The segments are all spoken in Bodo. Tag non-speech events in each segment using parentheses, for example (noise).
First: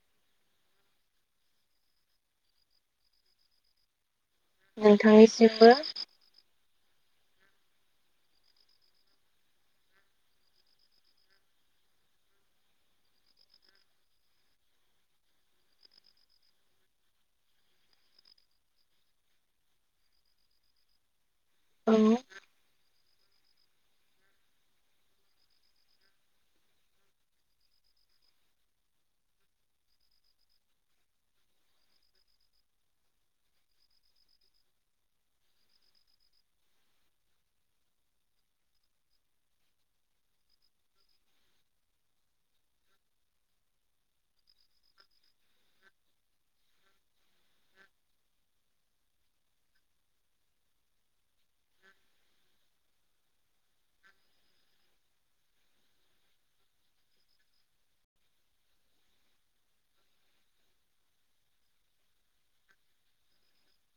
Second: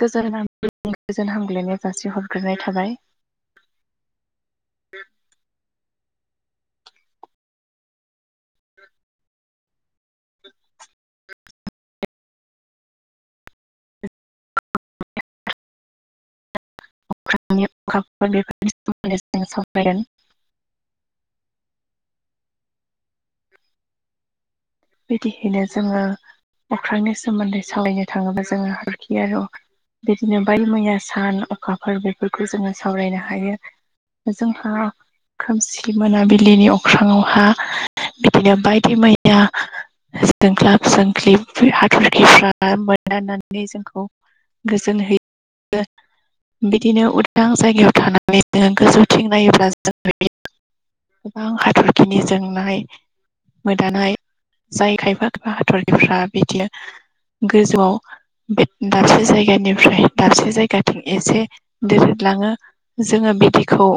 गोजान गोजोन हामग्लायनाय जासि हरग्रोनाय थाबाय। नोंथांनिसिमबो। अख्रांनि अखाफोर बेफोरनि सोमोन्दै जोंयो सावरायगोन। औ। बिदियैनो जोङो अख्रांनि सोमोन्दै सारायनो थाङोबा जोङो हाथरखि आरो बिदिनो बायदि मैया सान अखाफोर बेफोरखौ जोङो सावरायनो हायो। जोंहा खोमसि मोनाबिलिनि अख्राङावहा बिदिनो बायदि मैया जोंख्लाब जोंख्लिब हाथरखिफ्रा मोननानै जोंखौ गोजोन होयो। बिदिनो उदां जायगायाव थानानै जोङो गोजौथिं नायोब्ला जों गोबां हाथरखिनि जोंनाय मोदानाय जाय खायफा खायफा हाथरखिफ्रा बिदिनो गोजौआव बे दाबसे जायगानिफ्राय दाबसे जायगाथिं एसे दोरोदलाङो। जोङो बिदिखौ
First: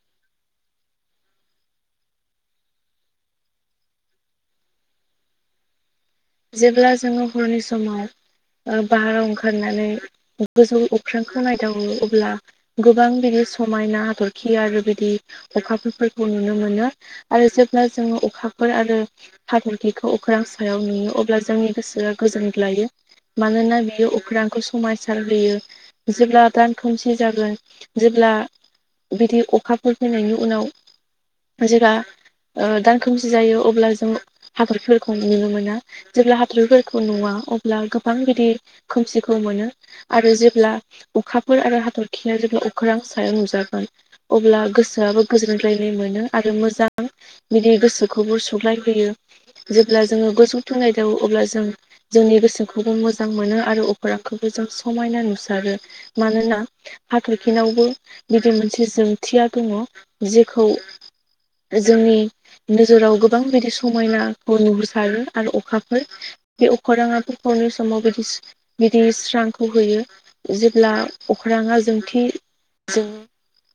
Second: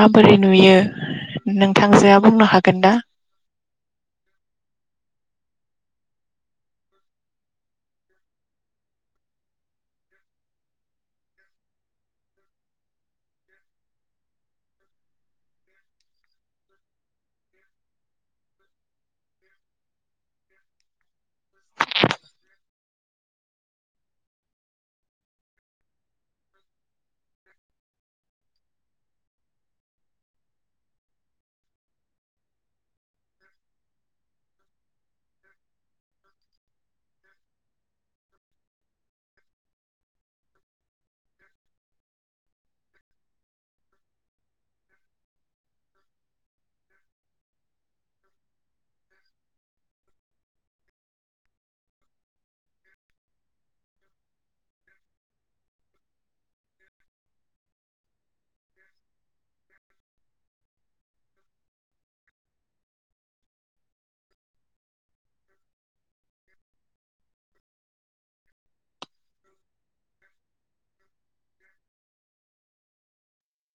माबोरै नुयो नोंथांजोआ बुंनो हागोन ना? जेब्ला जोङो हरनि समाव ओ भाहाराव ओंखारनानै गोजौ अख्रांखौ नायदावो अब्ला गोबां बिदि समायना हाथरखि आरो बिदि अखाफोरफोरखौ नुनो मोनो। आरो जेब्ला जोङो अखाफोर आरो हाथरखिखौ अख्रां सायाव नुयो। अब्ला जोंनि गोसोआ गोजोनग्लायो मानोना बियो अख्रांखौ समायसार होयो। जेब्ला दान खोमसि जागोन जेब्ला बिदि अखाफोर फैनायनि उनाव जोंहा ओ दान खोमसि जायो अब्ला जों हाखरफोरखौ नुनो मोना। जेब्ला हादरफोरखौ नुवा अब्ला गोबां बिदि खोमसिखौ मोनो। आरो जेब्ला अखाफोर आरो हाथरखिया जेब्ला अख्रां सायाव नुजागोन। अब्ला गोसोयाबो गोजोन्लायनाय मोनो आरो मोजां बिदि गोसोखौबो सुग्लायहोयो। जेब्ला जोङो गसौथों नायदावयो अब्ला जों जोंनि गोसो खौबो मोजां मोनो आरो अखोरांखौबो जों समायना नुसारो। मानोना हाथरखिनावबो बिदि मोनसे जोंथिया दङ जेखौ जोंनि नोजोराव गोबां बिदि समायनाखौ नुहुरसारो। आरो अखाफोर बे अखाेराङा हरनि समाव बिदि बिदि स्रांखौ होयो। जेब्ला अख्रांया जोंथि जों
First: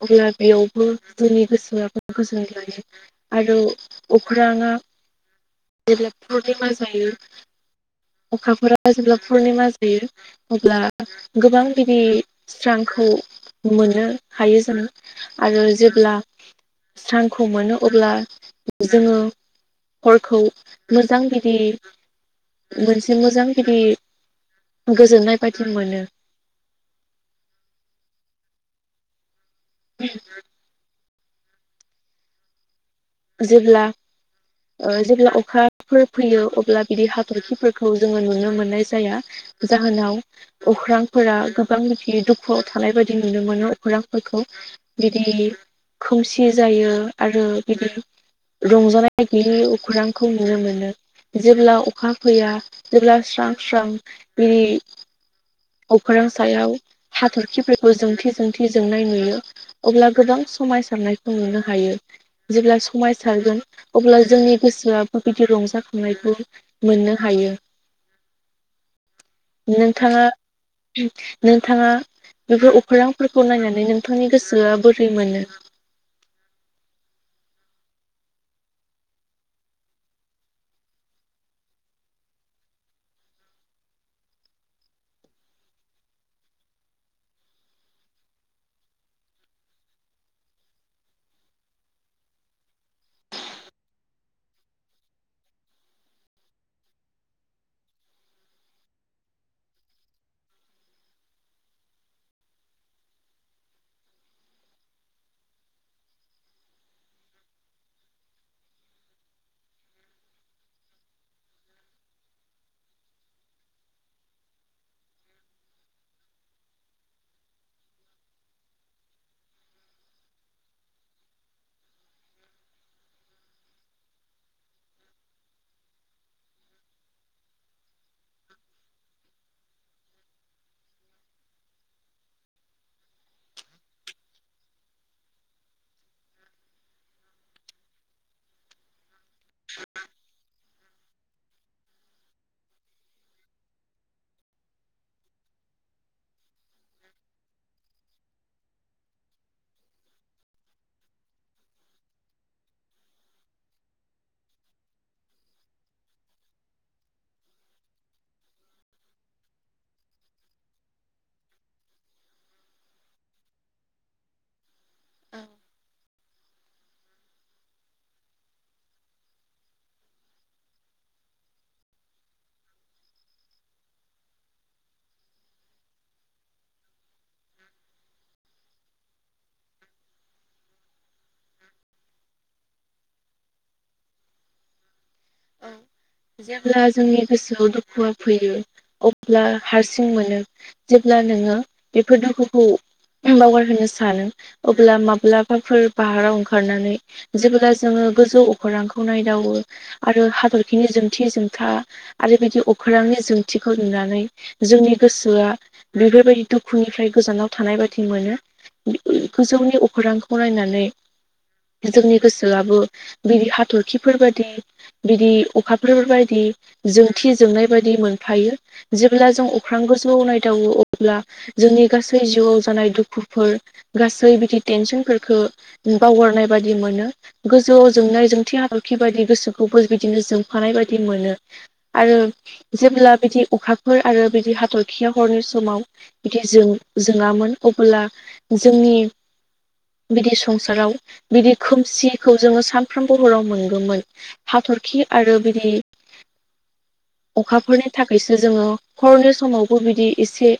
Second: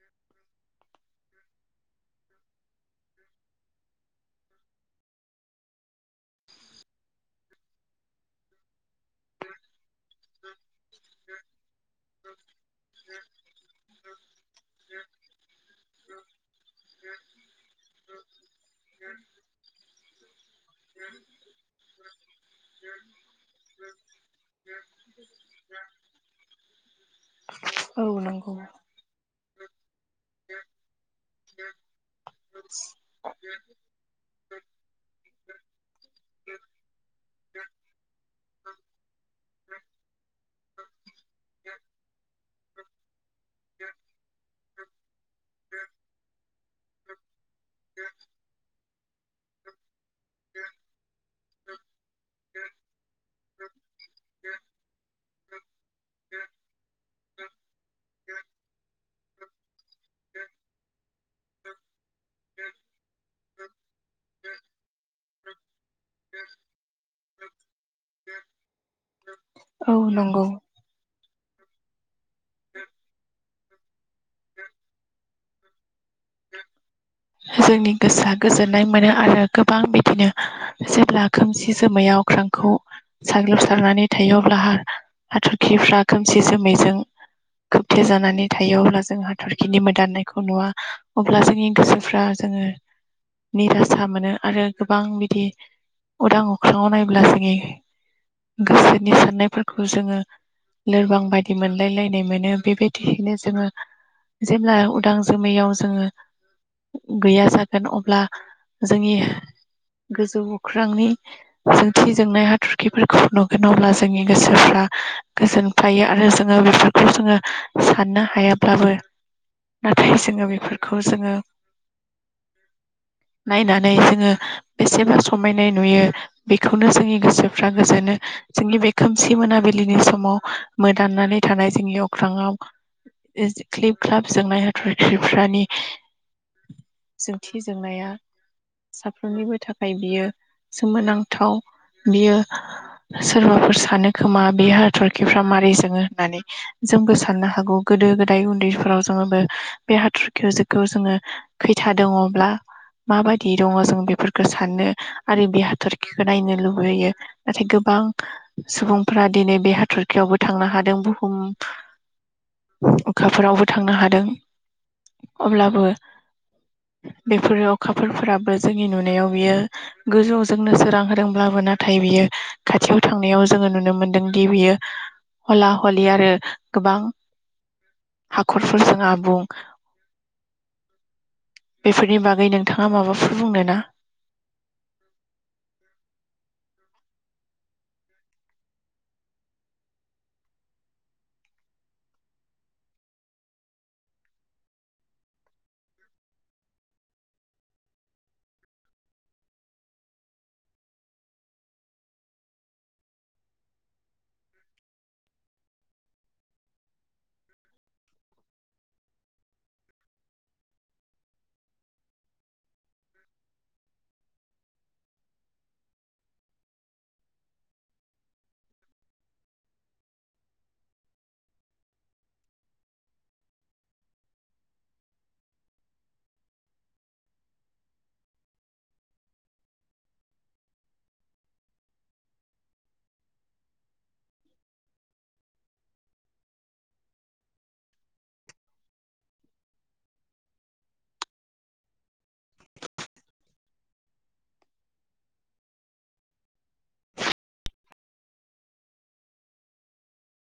अब्ला बेयावबो जोंनि गोसोआबो गोजोनग्लायो। आरो अख्राङा जेब्ला पुर्निमा जायो अखाफोरा जेब्ला पुर्निमा जा बेयो अब्ला गोबां बिदि स्रांखौ मोनो हायो जोङो आरो जेब्ला स्रांखौ मोनो अब्ला जोङो हरखौ मोजां बिदि मोनसे मोजां बिदि गोजोननाय बादि मोनो। औ नंगौ। (unintelligible) (unintelligible) जेब्ला ओ जेब्ला अखाफोर फैयो अब्ला बिदि हाथरखिफोरखौ जोङो नुनो मोननाय जाया। जाहोनाव अख्रांफोरा गोबांखि दुखुआव थानाय बायदि नुनो मोनो अख्रांफोरखौ। बिदि खोमसि जायो आरो बिदि रंजानायगैयि अख्रांखौ नुनो मोनो। जेब्ला अखा फैया, जेब्ला स्रां स्रां बिदि अख्रां सायाव हाथरखिफोरखौ जोंथि जोंथि जोंनाय नुयो। अब्ला गोबां समायसारनायखौ नुनो हायो। जेब्ला समायसारगोन अब्ला जोंनि गोसोआबो बिदि रंजाखांनायखौ मोननो हायो। औ नोंथाङा नंगौ नोंथाङा बेफोर अखोरांफोरखौ नायनानै नोंथांनि गोसोआ बोरै मोनो। जोंनि गोसोआ गोजोननाय मोनो आरो गोबां बिदिनो जेब्ला खोमसि जोमैयाव अख्रांखौ साग्लोबसारनानै थायो, अब्ला हा- हाथरखिफ्रा खोमसि जोमैजों खोबथे जानानै थायो, अब्ला जों हाथरखिनि मोदाननायखौ नुवा अब्ला जोंनि गोसोफ्रा जोङो निरासा मोनो, आरो गोबां बिदि उदां अख्राङाव नायब्ला जोंनि गोसोनि साननायफोरखौ जोङो लोरबां बायदि मोनलायलायनाय मोनो। बे बायदियैनो जोङो जेब्ला उदां जोमैयाव जोङो गैया जागोन अब्ला जोंनि गोजौ अख्रांनि जोंथि जोंनाय हाथरखिफोरखौ नुगोन अब्ला जोंनि गोसोफ्रा गोजोन थायो आरो जोङो बेफोरखौ जोङो साननो हायाब्लाबो नाथाय जोङो बेफोरखौ जोङो नायनानै जोङो बेसेबा समायनाय नुयो। बेखौनो जोंनि गोसोफ्रा गोजोनो जोंनि बे खोमसि मोनाबिलिनि समाव मोदाननानै थानाय जोंनि अख्राङाव ख्लिब ख्लाब जोंनाय हाथरख्रिफ्रानि जोंथि जोंनाया साफ्रोमनिबो थाखाय बियो सोमोनांथाव। बियो सोरबाफोर सानो खोमा बे हाथरखिफ्रा माबारै जोङो होननानै। जोंबो साननो हागौ गोदो गोदाइ उन्दैफोराव जोङोबो बे हाथरखिखौ जोङो खैथा दङब्ला माबायदि दङ जों बेफोरखौ साननो आरो बे हाथरखिखौ नायनो लुबैयो। नाथाय गोबां सुबुंफोरा दिनै बे हाथरखियावबो थांनो हादों। बुहुम अखाफोरावबो थांनो हादों। औ अब्लाबो बेफोरो अखाफोरफोराबो जोंनि नुनायाव बियो गोजौवाव जोंनो सोरां होदोंब्लाबो नाथाय बियो खाथियाव थांनायाव जोङो नुनो मोनदोंदि बियो हला हलि आरो गोबां खरफोरजों आबुं। बेफोरनि बागै नोंथाङा माबाफोर बुंनो ना? (unintelligible) जेब्ला जोंनि गोसोआव दुखुआ फैयो अब्ला हारसिं मोनो। जेब्ला नोङो बेफोर दुखुखौ बावगार होनो सानो अब्ला माब्लाबाफोर बाहाराव ओंखारनानै जेब्ला जोङो गोजौ अखरांखौ नायदावो आरो हादरखिनि जोंथि जोंथा आरो बिदि अखोरांनि जोंथिखौ नुनानै जोंनि गोसोआ बेफोरबायदि दुखुनिफ्राय गोजानाव थानाय बादि मोनो। गोजौनि अखरांखौ नायनानै जोंनि गोसोआबो बिदि हाथरखिफोर बादि बिदि अखाफोर बायदि जोंथि जोंनाय बायदि मोनफायो। जेब्ला जों अख्रां गोजौवाव नायदावो, अब्ला जोंनि गासै जिउआव जानाय दुखुफोर, गासै बिदि टेनसोनफोरखो उम बावगारनाय बायदि मोनो गोजौवाव जोंनाय जोंथि हा (unintelligible) बायदि गोसो खौबो बिदिनो जोंफानाय बायदि मोनो आरो जेब्ला बिदि अखाफोर आरो बिदि हाथरखिया हरनि समाव बिदि जों जोंङामोन अब्ला जोंनि बिदि संसाराव बिदि खोमसिखौ जोङो सानफ्रोमबो हराव मोनगोमोन। हाथरखि आरो बिदि अखाफोरनि थाखायसो जोङो खरनि समावबो बिदि एसे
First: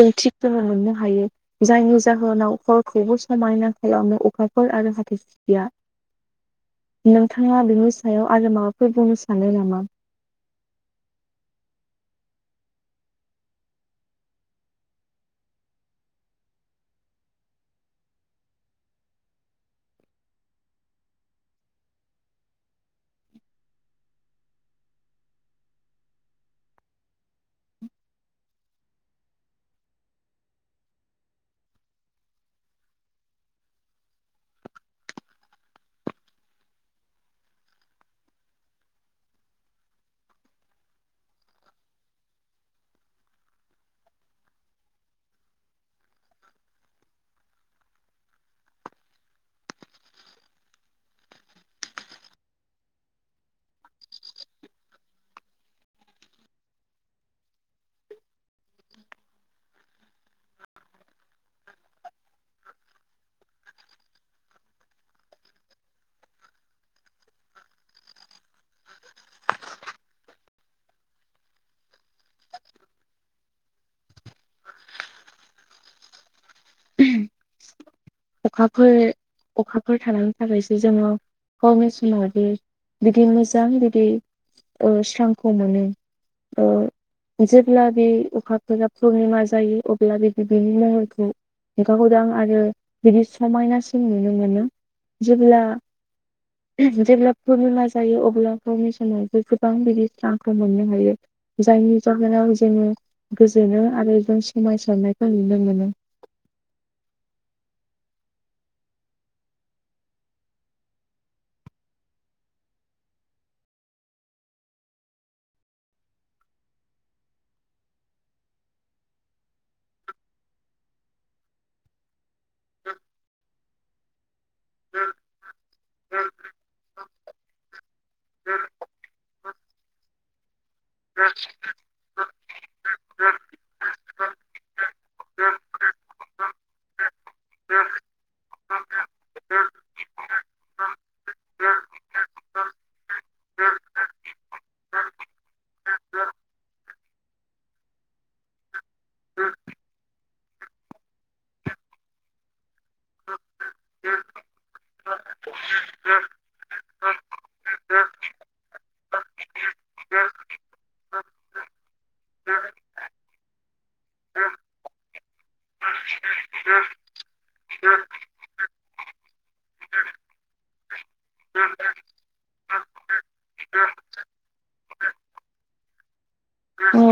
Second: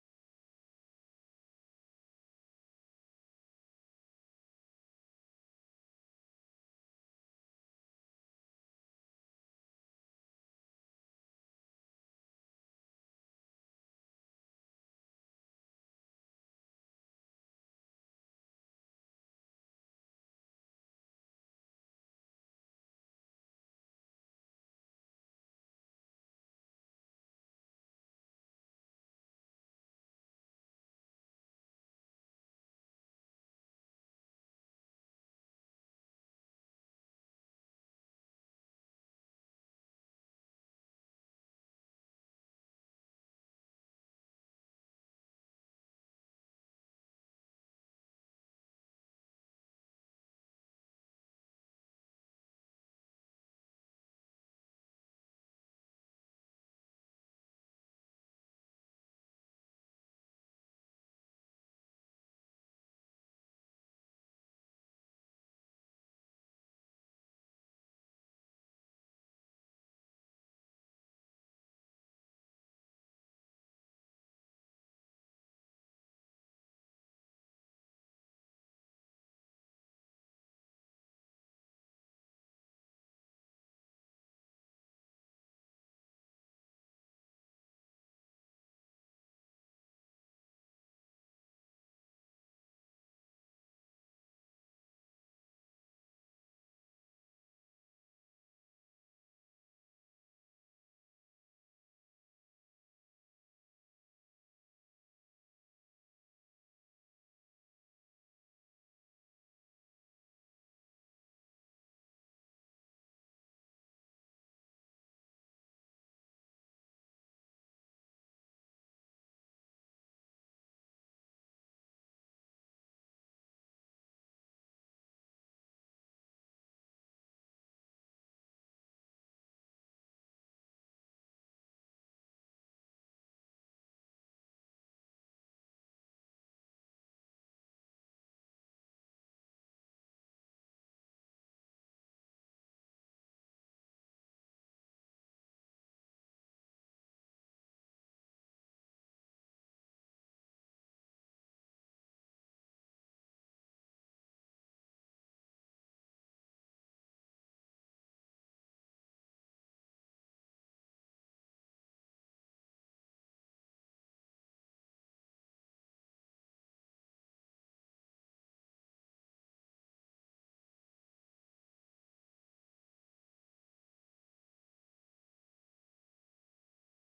जों थिग जोङो मोननो हायो। जायनि जाहोनाव हरखौबो समायना खालामनो अखाफोर आरो हाथाइ खु (unintelligible) नोंथाङा बिनि सायाव आरो माबाफोर बुंनो सानो नामा? अखाफोर अखाफोर थांनां थाखायसो जोङो गावनि समा (unintelligible) बिदि मोजा (unintelligible) औ। (unintelligible) जेब्ला बे अखा खाब पुर्निमा जायो अब्ला बे बिनि महखौ लेखा खौरां आरो बिदि समायनासिम नुनो मोनो जेब्ला जेब्ला फुरनिमा जायो अब्लाफोरनि समावबो गोबां बिदि स्रांखौ मोननो हायो। जायनि जाहोनाव जोङो गोजोनो आरो जों समायसारनायखौ नुनो मोनो। (unintelligible) औ